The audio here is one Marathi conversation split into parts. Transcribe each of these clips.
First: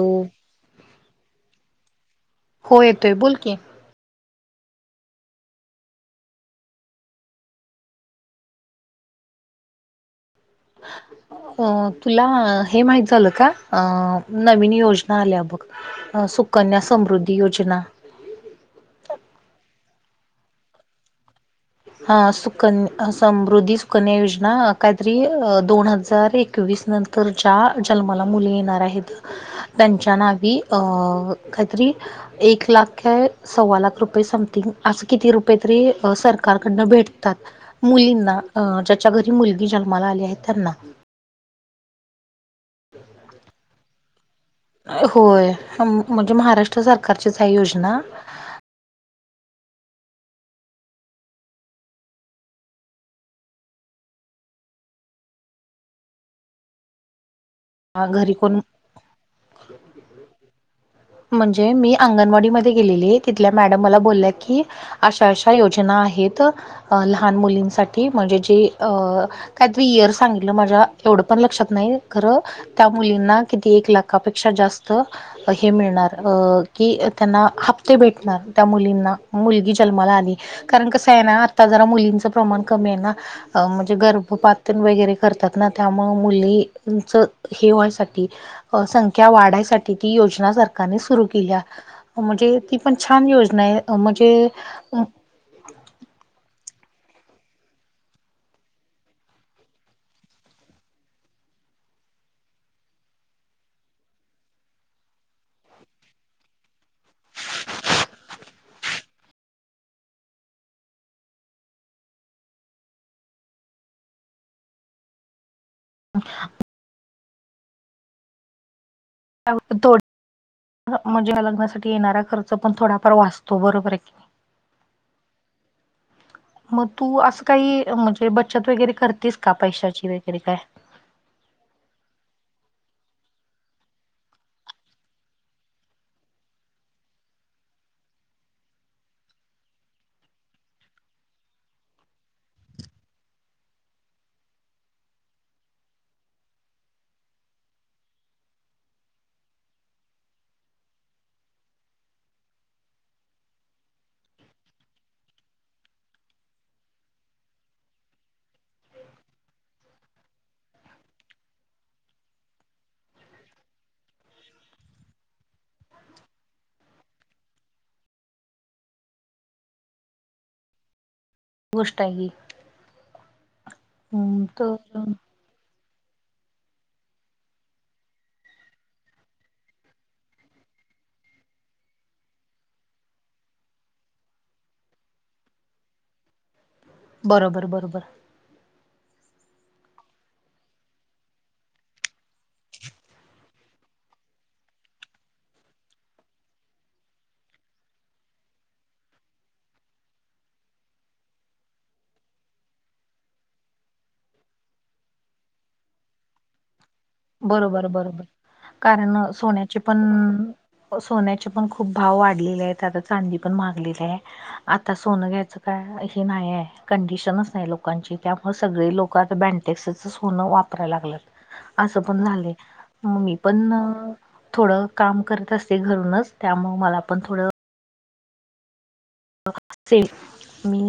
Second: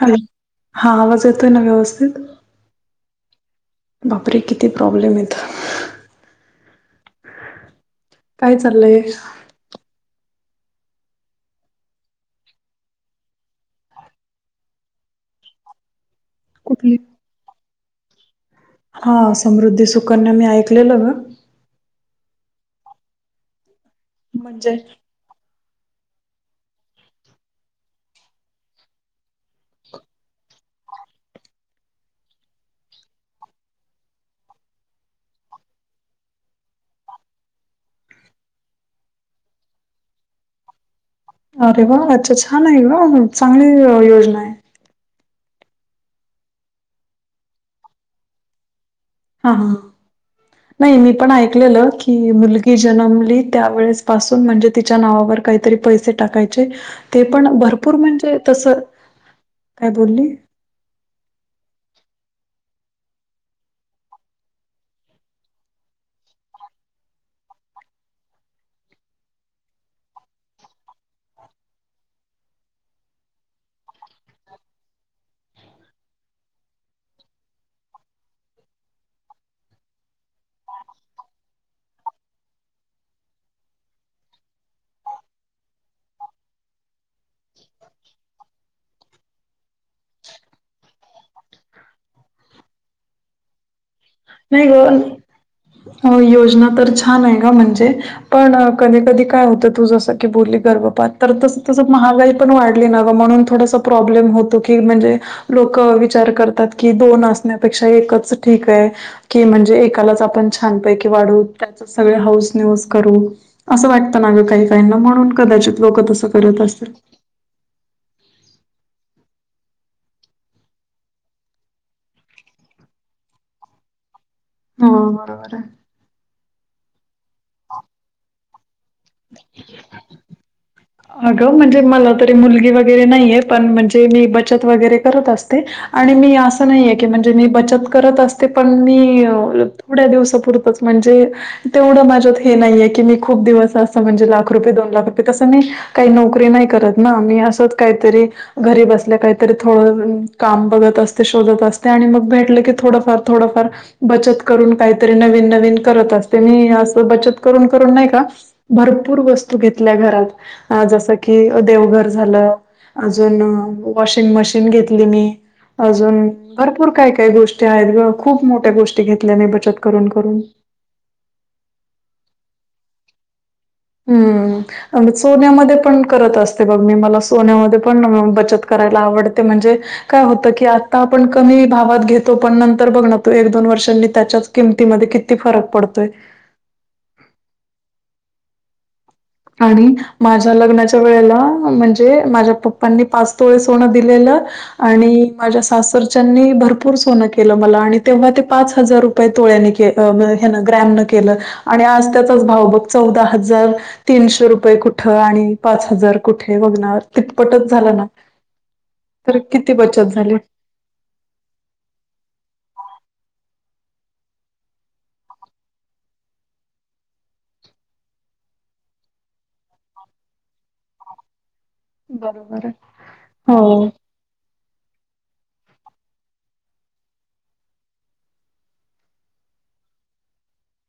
हॅलो हा आवाज येतोय ना व्यवस्थित. हो येतोय बोल की, बापरे किती प्रॉब्लेम येत. काय चाललंय. ह [unintelligible] अ तुला हे माहित झालं का अ नवीन योजना आल्या बघ. अ सुकन्या कुठली समृद्धी योजना. हा समृद्धी सुकन्या मी ऐकलेलं ग. हा सुकन्या समृद्धी सुकन्या योजना म्हणजे कायतरी दोन हजार एकवीस नंतर ज्या जन्माला मुली येणार आहेत त्यांच्या नावी अ काहीतरी एक लाख का सव्वा लाख रुपये समथिंग अस किती रुपये तरी सरकार सडन भेटतात मुलींना ज्याच्या घरी मुलगी जन्माला आली आहे त्यांना अरे वा अच्छा छान आहे ग चांगली योजना आहे होय म्हणजे महाराष्ट्र सरकारचीच आहे योजना हा हा नाही मी पण ऐकलेलं की मुलगी जन्मली त्यावेेळेस पासून म्हणजे तिच्या नावावर काहीतरी पैसे टाकायचे ते पण भरपूर घरी म्हणजे कोण तस काय बोलली म्हणजे मी अंगणवाडी ममध्ये गेलेली तिथल्या मॅडम मला बोलल्या की अशा अशा योजना आहेत लहान मुलींसाठी म्हणजे जे अ काय तरी इयर सांगितलं माझ्या एवढं पण लक्षात नाही खरं त्या मुलींना किती एक लाखापेक्षा जास्त हे मिळणार की त्यांना हप्ते भेटणार त्या मुलींना मुलगी जन्माला आली कारण कसं आहे ना आता जरा मुलींचं प्रमाण कमी आहे ना अ म्हणजे गर्भपातन वगैरे करतात ना त्यामु मुलीच हेवायसाठी संख्या वाढायसाठी ती योज सरकार सुर के म्हणजे ती पण छान योजना म्हणजे नाही ग योजना तर छान आहे का म्हणजे पण कधी कधी काय होतं तू जस की बोलली गर्भपात तर तस तस महागाई पण वाढली न गं म्हणून थोडासा प्रॉब्लेम होतो की म्हणजे लोक विचार करतात की दोन असण्यापेक्षा एकच ठीक आहे की म्हणजे एकालाच आपण छानपैकी वाढू त्याच सगळे हौस न्यूज करू असं वाटतं ना ग काही काहीना म्हणून कदाचित लोक त असं करत असल थो म्हणजे या लग्नासाठी येणारा खर्च पण थोडाफार वाचतो बरोबर आहे नाही? हा बरोबर आहे मग तू असं काही म्हणजे बचत वगैरे करतेस का पैशाची वगैरे काय अगं म्हणजे मला तरी मुलगी वगैरे नाहीये पण म्हणजे मी बचत वगैरे करत असते आणि मी असं नाही आहे की म्हणजे मी बचत करत असते पण मी थढ्या दिवसापुरतंच म्हणजे तेवढं माझ्यात हे नाहीये की मी खूप दिवस असं म्हणजे लाख रुपये दोन लाख रुपये तसं मी काही नोकरी नाही करत ना आही असत काहीतरी घरी बसल्या काहीतरी थोडं काम बघत असते शोधत असते आणि मग भेटलं की थोडंफार थोडंफार बचत करून काहीतरी नवीन नवीन करत असते मी असं बचत करून करून नाही का भरपूर वस्तू घेतल्या घरात जसं की देवघर झालं अजून वॉशिंग मशीन घेतली मी अजून भरपूर काय काय गोष्टी आहेत ग खूप मोठ्या गोष्टी घेतल्या मी बचत करून करून गोष्टष्ट आहेग हम्म सोन्यामध्ये पण करत असतो बघ मी मला सोन्यामध्ये पण बचत करायला आवडते म्हणजे काय होतं की आता आपण कमी भावात घेतो पण नंतर बघण तो एक दोन वर्षांनी त्याच्याच किमतीमध्ये किती फरक पडतोय बरोबर बरोबर आणि माझ्या लग्नाच्या वेळेला म्हणजे माझ्या पप्पांनी पाचतोळे सोनं दिलेलं आणि माझ्या सासरच्यानी भरपूर सोनं केलं मला आणि तेव्हा ते पाच हजार रुप तोळनी ग्रॅम न केलं आणि आज त्याचाच भाव बघ चौदा हजार तीनशे रुपये कुठं आणि पाच हजार कुठे बघणार बरोबर बरोबर कारण तर किती सोन्याची पण बचत झाली. सोन्याचे पण खूप भाव वाढलेले आहेत आता चांदी पण मागलेली आहे आता सोनं घ्यायचं काय हे नाही आहे कंडिशनच नाही लोकांची त्यामुळे सगळे लोक आता बँ टक्सच सोनं वापरायला लागलंत असं पण झाले बरोबर आहे. म मी हो. पण थोडं काम करत असते घरूनच त्यामुळ मला पण थोडं अस मी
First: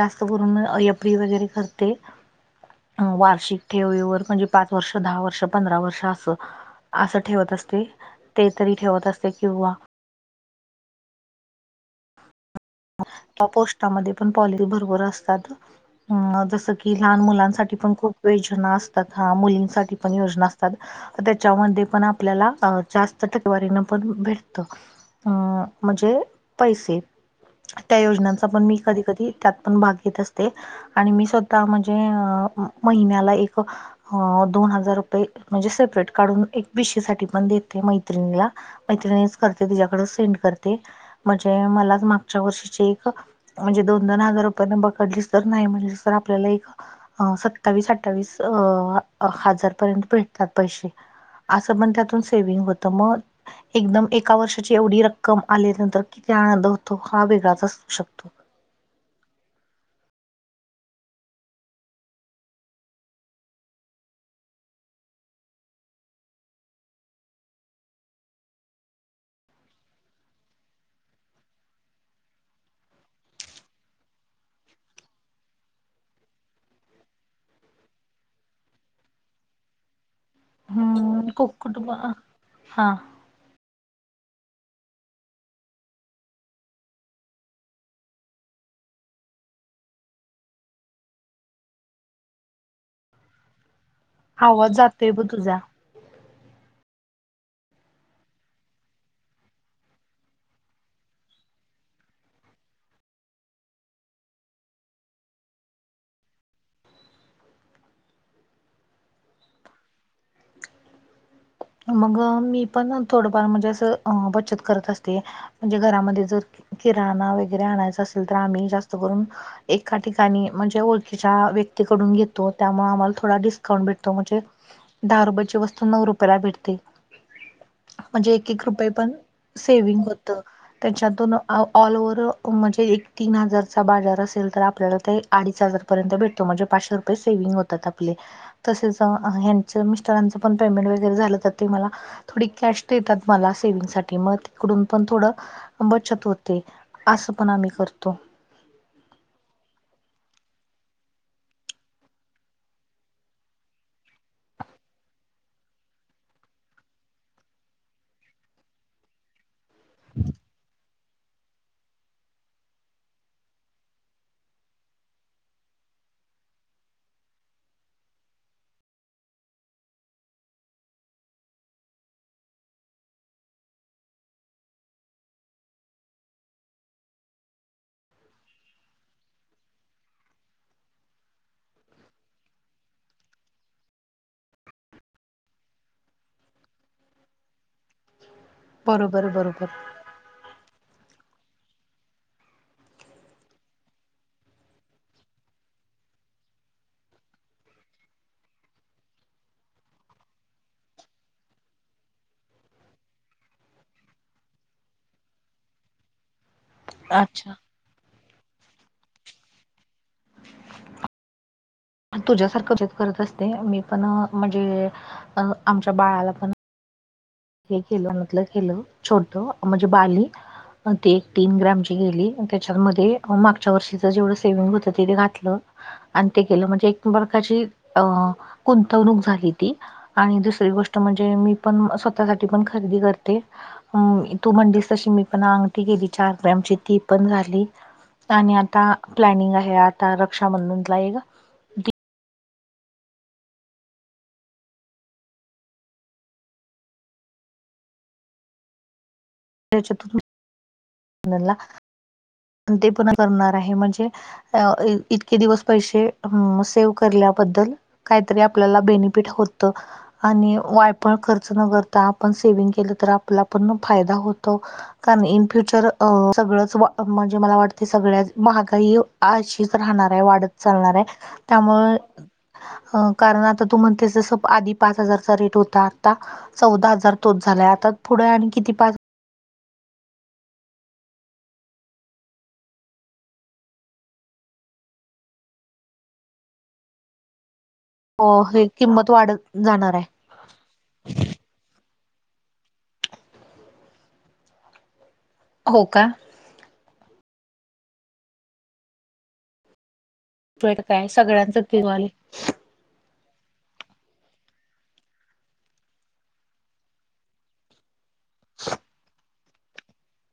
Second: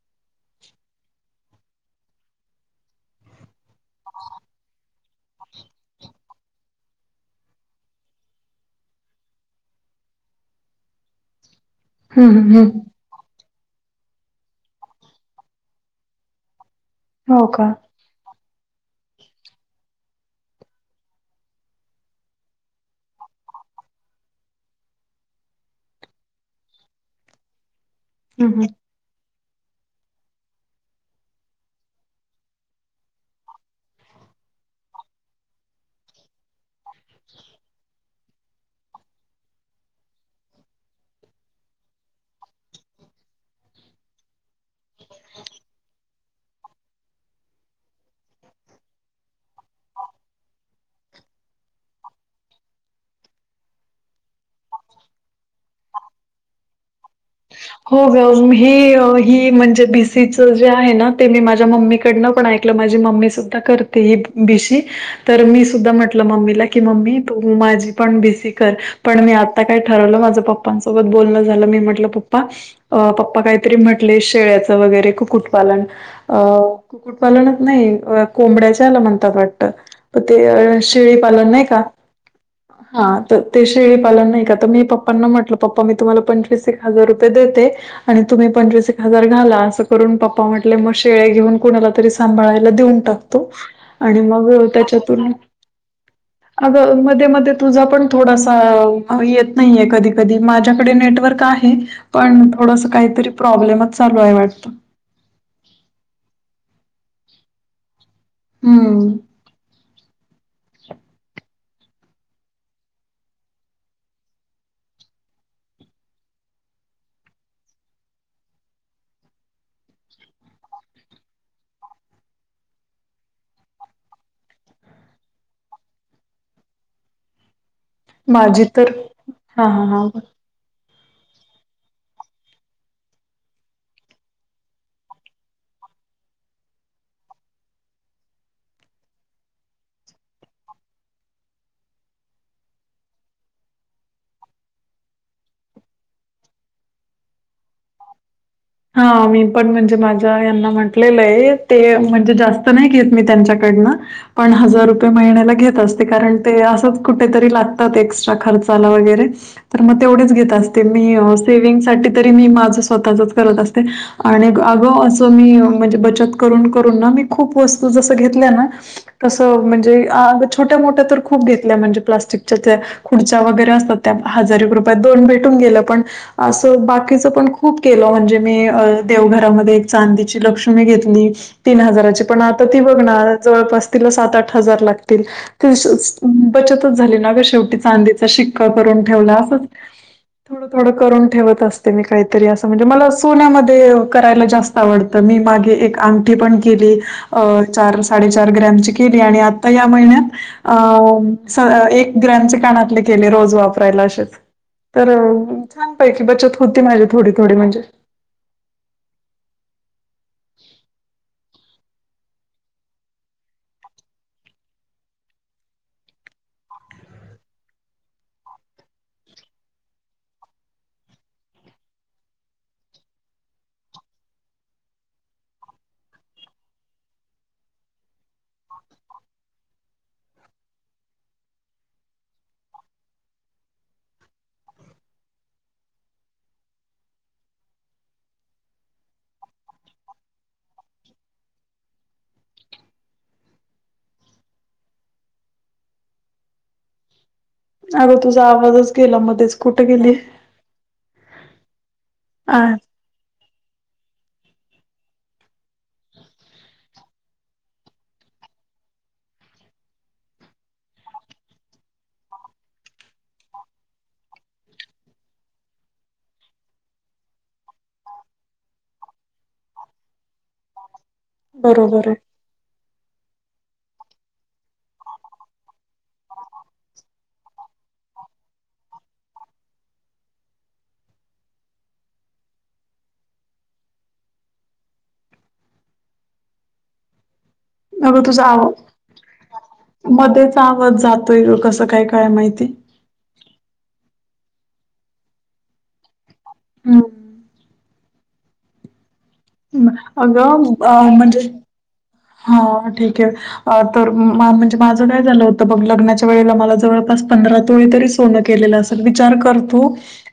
जास्त करून यपरी वगैरे करते वार्षिक ठेववर म्हणजे पाच वर्ष दहा वर्ष पंधरा वर्ष असं असं ठेवत असते ते तरी ठेवत असते किंवा हम ह हम त्या पोस्टामध्ये पण पॉलिसी भर असतात जस की की लहान हो का? मुलांसाठी पण खूप योजना असतात ह मुलींसाठी पण योजना असतात त्याच्यामध्ये पण आपल्याला जास्त टकेवारीन पण भेटत अ म्हणजे पैसे त्या योजनांचा हं, हं. पण मी कधी कधी त्यात पण भाग येत असते आणि मी स्वतः म्हणजे महिन्याला एक दोन हजार रुपये म्हणजे सेपरेट काढून एक बीशीसाठी पण देते मैत्रिणीला मै्रि कर तकड सेंड करते म्हणजे मला मा च्या वर्षीची एक म्हणजे दोन दोन हजार रुपयाने बकडली तर नाही म्हणजे तर आपल्याला एक अ सत्तावीस अठ्ठावीस अ हजार पर्यंत भेटतात पैसे असं पण त्यातून सेव्हंग होतं मग एकदम एका वर्षाची एवढी रक्कम आल्या नंतर किती आनंद होतो हा वेगळाच असू हो शकतो ग ही ही म्हणजे बीसीच जे आहे ना ते मी माझ्या मम्मीकडन पण ऐकलं माझी मम्मी सुद्धा करते ते बी सी तर मी सुद्धा म्हटलं मम्मीला की मम्मी तू माझी पण बीसी कर पण मी आता काय ठरवलं माझं पप्पांसोबत बोलण झालंी म्हटलं प् पप्पा काहीतरी म्हटले शेळ्याच वगैरे कुक्कुटपालन अ नाही कोबड्या म्हणतात वा चिळी हम्म पालन खूप नाही काा कुटुंब हा ते शेळीपालन नाही का तर मी पप्पांना म्हटलं पप्पा मी तुम्हाला पंचवीस एक हजार रुपये देते आणि तुम्ही पंचवीस एक हजार घाला असं करून पप्पा म्हटले मग शेळ घेऊन कुणाला तरी सांला देऊन टाकतो आणि मग त्याच्यातून ह अग मध्ये मध्ये तुझा पण थोडासा येत नाहीये कधी कधी माझ्याकडे नेटवर्क का पण थोडस काहीतरी प्रॉब्लेमच चालू आहे वाटतं हम्म मग मी पण थोडंफार म्हणजे असं बचत करत असते म्हणजे घरामध्ये जर किराणा वगैरे आणायचा असेल तर आम्ही जास्त करून एका ठिकाणी म्हणजे ओळखीच्या व्यक्तीकडून घेतो त्यामुळे आम्हाला थोडा डिस्काउंट भेटतो म्हणजे दहा रुपयाची वस्तू नऊ रुपयाला भेटते म्हणजे एक माझी एक रुपये तर पण हा हा सेविंग हा होत त्याच्यातून ऑल ओवर्ह म्हणजे एक तीन हजारचा बाजार असेल तर आपल्याला ते अडीच हजारपर्यंत भेटतो म्हणजे पाचशे रुपये सेव्हिंग होतात आपले तसेच हचं मिस्टरांचं पण पेमेंट व झा तर ते मला थोडी कॅश देतात मला सेव साठी मग तिकडून पण थोड बचत होते असं पण आम्ही करतो हा मी पण म्हणजे माझ्या यांना म्हटलेलं आहे ते म्हणजे जास्त नाही घेत मी त्यांच्याकडनं पण हजार रुपये महिन्याला घेत असते कारण ते असंच कुठेतरी लागतात एक्स्ट्रा खर्चाला वगैरे तर मग तेवढेच घेत असते मी सेवि्हंग साठी तरी मी माझं स्वतःचच करत असते आणि अगं असं मी म्हणजे बचत करून करून ना मी खूप वस्तू जसं घेतल्या ना तसं म्हणजे छोट्या मोठ्या तर खूप घेतल्या म्हणजे प्लास्टिकच्या त्या खुर्च्या वगैरे असतात त्या हजार रुपया दोन भेटून गेलं पण असं बाकीच पण खूप केलं म्हणजे े मी देवघरामध्ये एक चांदीची लक्ष्मी घेतली तीन हजाराची पण आता ती बघणार जवळपास तिला सात आठ हजार लागतील ते बचतच झाले ना अगर शेवटी चांदीचा शिक ठड बरोबर बरोबर. थड ठत अस मी का अस म्हणजे म सोन्यामध्ये करायला जास्त आवडतं मी मागे एक अंगठी पण केली अ चार साडेचार ग्रॅमची केली आणि आता या महिन्यात अं एक ग्रॅचे कानातले केले रोज वापरायला असेच तर छानपैकी बचत होती माझी थोडी अच्छा थोडी म्हणजे तुझ्यासारखंत करत असते मी पण म्हणजे आमच्या बाळाला पण हे केलं म्हटलं केलं छोट म्हणजे बाली ते एक तीन ग्रॅमची गेली त्याच्यामध्ये मागच्या वर्षीच जेवढं सेवि्हंग होतं तेिथे घातलं आणि ते गेलं म्हणजे एक प्रकाची अ गुंतवणूक झाली ती आणि दुसरी गोष्ट म्हणजे मी पण स्वतःसाठी पण खरेदी करते हम तू म्हणलीस तशी मी पण अंगठी गेली चार ग्रॅमची ती पण झाली आणि आता प्लॅनिंग आहे आता रक्षाबंधनचा एक अगं तुझा आवाजच गेला मध्येच कुठे गेली त्याच्यातून हा ते पन करणार आहे म्हणजे अ इतके दिवस पैसे सेव्ह करल्याबद्दल काहीतरी आपल्याला बेनिफिट होतं आणि वायपण खर्च न करता आपण सेवि्हंग केलं तर आपला पण फायदा होतो कारण इन फ्यूचर अ सगळंच म्हणजे मला वाटतं सगळ्या महागाई अशीच राहणार आहे वाढत चालणार आहे त्यामुळे बरोबर कारण आता तू म्हणतेसस आधी पाच हजारचा रेट होता आता चौदा हजार तोच झाला आता पुढे आणि किती पा अग तुझ आव हे किंमत वाढत जाणार आहे मध्येच आवाज जातोय कसं काय काय माहिती हो का हम अग म्हणजे वाले हा ठीक आहे तर म्हणजे माझं काय झालं होतं ब लग्नाच्या वेळेला मला जवळपास पंधरा तोळी तरी सो के असेल विचार करतू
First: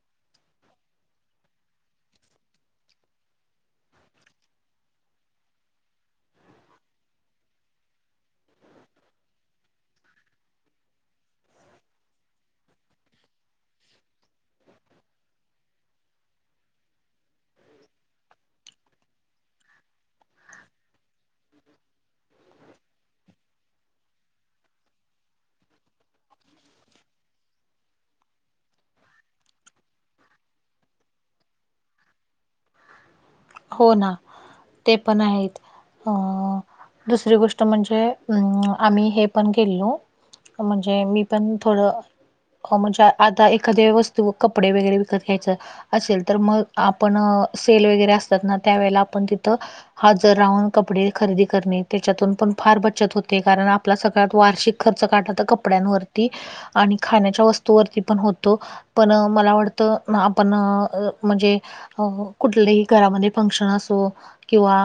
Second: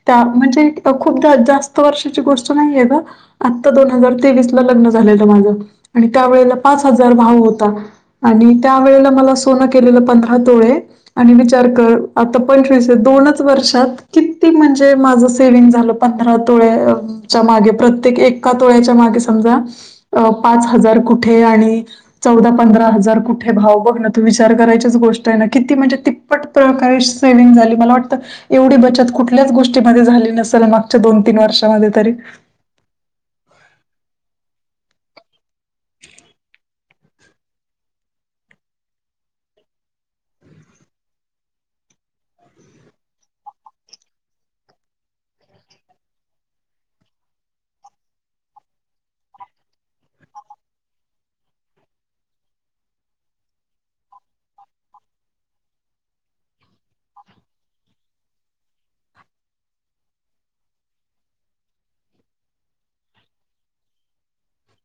त्या म्हणजे खूपदा जास्त वर्षाची गोष्ट नाहीये ग आत्ता दोन हजार तेवीस ला लग्न झालेलं माझं आणि त्यावेेळेला पाच हजार भाव होता आणि त्यावेेळेला मला सोनं केलेलं पंधरा तोळे आणि विचार कर आता पंचवीस दोनच वर्षात किती म्हणजे माझं सेव्हंग झालं पंधरा तोळ्याच्या मागे प्रत्येक एका तोळ्याच्या मागे समजा अ पाच हजार कुठे आणि चौदा पंधरा हजार कुठे भाव बघण तू विचार करायचीच गोष्ट आहे ना किती म्हणजे त पटकन काही सेव्हंग झालीं मलां असं वाटतं एवढी बचंत कुठल्यांच गोष्टींमध्ये झालीं नसेल मागच्यां दोन तीन वर्षांमध्ये तरी हो नां ते पणं आहेतं अ दुसरी गोष्ट म्हणजे आम्हीं हे पणं केलो म्हणजे मी पणं थोडं ओपचार आतां एखाद्या वस्तूं कपंडे वगैरें विकतं घ्यांयचं असेल तरं मंग आपणं सेल वगैरें असतांत नां त्यावेेळेला आपणं तिथं हजर राहून कपंडे खरेदी करणे त्यांच्यातून पणं फार बचंत होतें कारणं आपला सगळ्यांत वार्षिक खर्च काढलातर कपड्यांवरती आणि खाण्यांच्यां वस्तूंवरती पणं होतों पणं मलां वाटतं नां आपणं म्हणजे अ कुठली घरांमध्ये फंक्शन असो किंवा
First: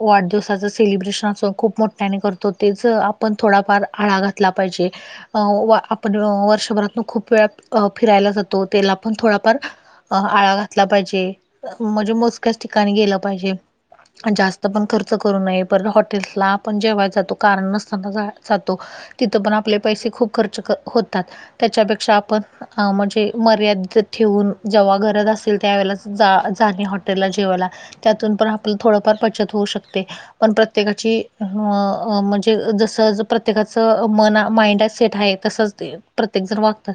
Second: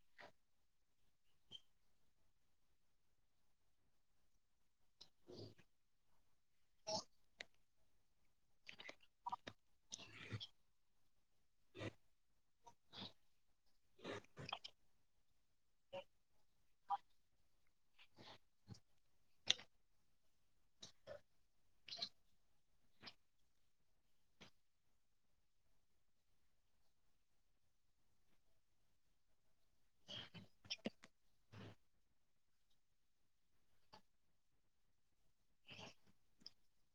वाढदिवसांच सेलिब्रेशन असं खूंप मोठ्यांने करतों तेचं पणं थोडाफार आळां घातलां पाहिजे आपणं वर्षभरातन खूंप वेळां फिरायलां जातो त्यांला पणं थोडाफार आळां घातलां पाहिजे म्हणजे एकचं ठिकाणीं गेलं पाहिजे जास्तं पणं खर्च करूं नये पणं हॉटेल्सला पणं जेवायला जातो कारणं नसतांना जातो तिथं पणं आपले पैसे खूंप खर्च होतांत त्यांच्यापेक्षा आपणं अ म्हणजे मर्यादित ठेवूंन जेंव्हा गरज असेल त्यावेेळेला जा जाणें जेवायलां त्यांतून पणं आपलं थोडंफार बचंत होऊ शकते पणं प्रत्येकांची म्हणजे जसं प्रत्येकांचं मंन माइंड सेंट आहेतं तसंच प्रत्येक जणं वागतं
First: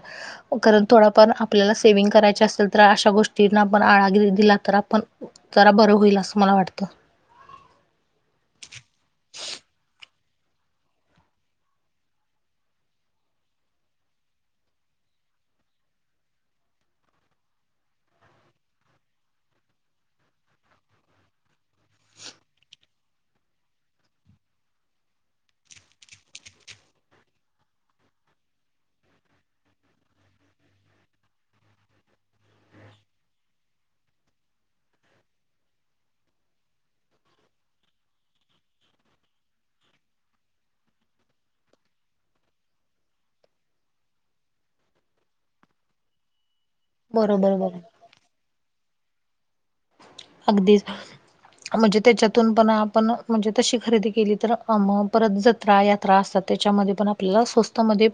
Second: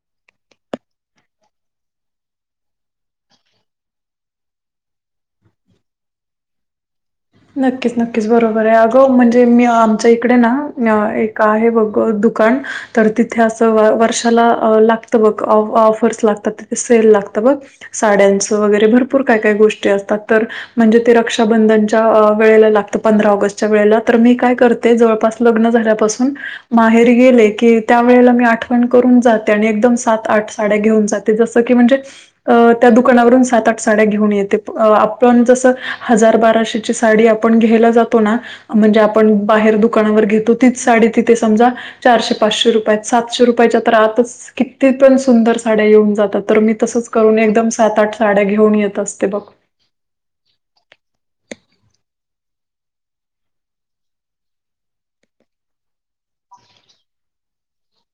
कारणं थोडाफार आपल्यांला सेवि्हंग करांयचे असेल तरं अश्यां गोष्टींना आपणं आळाजरी दिला तरं आपणं जरां बरं होईल असं मलां वाटतं नक्कीचं नक्कीचं बरोबर आहे अगं म्हणजे मी आमच्यां इकडे ना एक आहे बघं दुकानं तरं तिथे असं वर्षाला लागतं बघ ऑफर्स लागतांत तिथे सेल लागतं बघ साड्यांचं वगैरे भरंपूर कायं कायं गोष्टी असतांत तरं म्हणजे ते रक्षाबंधनाच्या वेळेलां लागतं पंधरा ऑगस्ट वेळेलां तरं मी कायं करतें जवळपांस लग्नं झाल्यांपांसून माहेर गेले की त्यांवेेळेला मी आठवणं करूंन जाते आणि एकदंम सात आठ साड्यां घेऊन जाते जसं की म्हणजे अ त्यां दुकांनावरून सात आठ साड्यां घेऊन येते आपणं जसं हजार बाराशे जी सांडी आपणं घ्यांयला जातो नां म्हणजे आपणं बाहेर दुकानांवर घेतों तीचं सांडी तिथे समंजा चारशे पाचशे रुपयांत सातशे रुपयांच्या तरं आताचं किती पणं सुंदर साड्यां येऊंन जातांत तरं मी तसंच करूंन बरोबर एकदंम बरोबर सात आठ साड्यां घेऊन येतं असतें बघ अगदीं म्हणजे त्यांच्यातून पणं आपणं म्हणजे तशी खरेदी केली तरं परत जत्रां यांत्रां असतांत त्यांच्यामध्ये पणं आपल्यांला स्वस्थ मध्ये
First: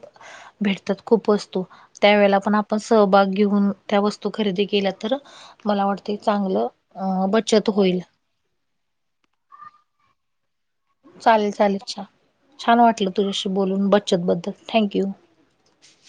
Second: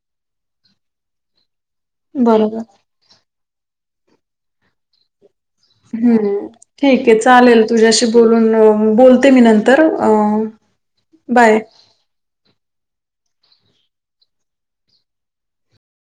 भेटतांत खूंप वस्तूं त्यां वेळेलां पणं बरोबर. आपणं सहभांग घेऊन त्यां वस्तूं खरेदी केल्यां तरं मलां वाटतें हं. चांगलं ठीक आहे अ चालेल बचत होईल तुझ्यांशी बोलून बोलते मी नंतर अ चालेल बाय. चालेल छ छांन वाटलं तुझ्यांशी बोलून बचंत बद्दल थँक्यू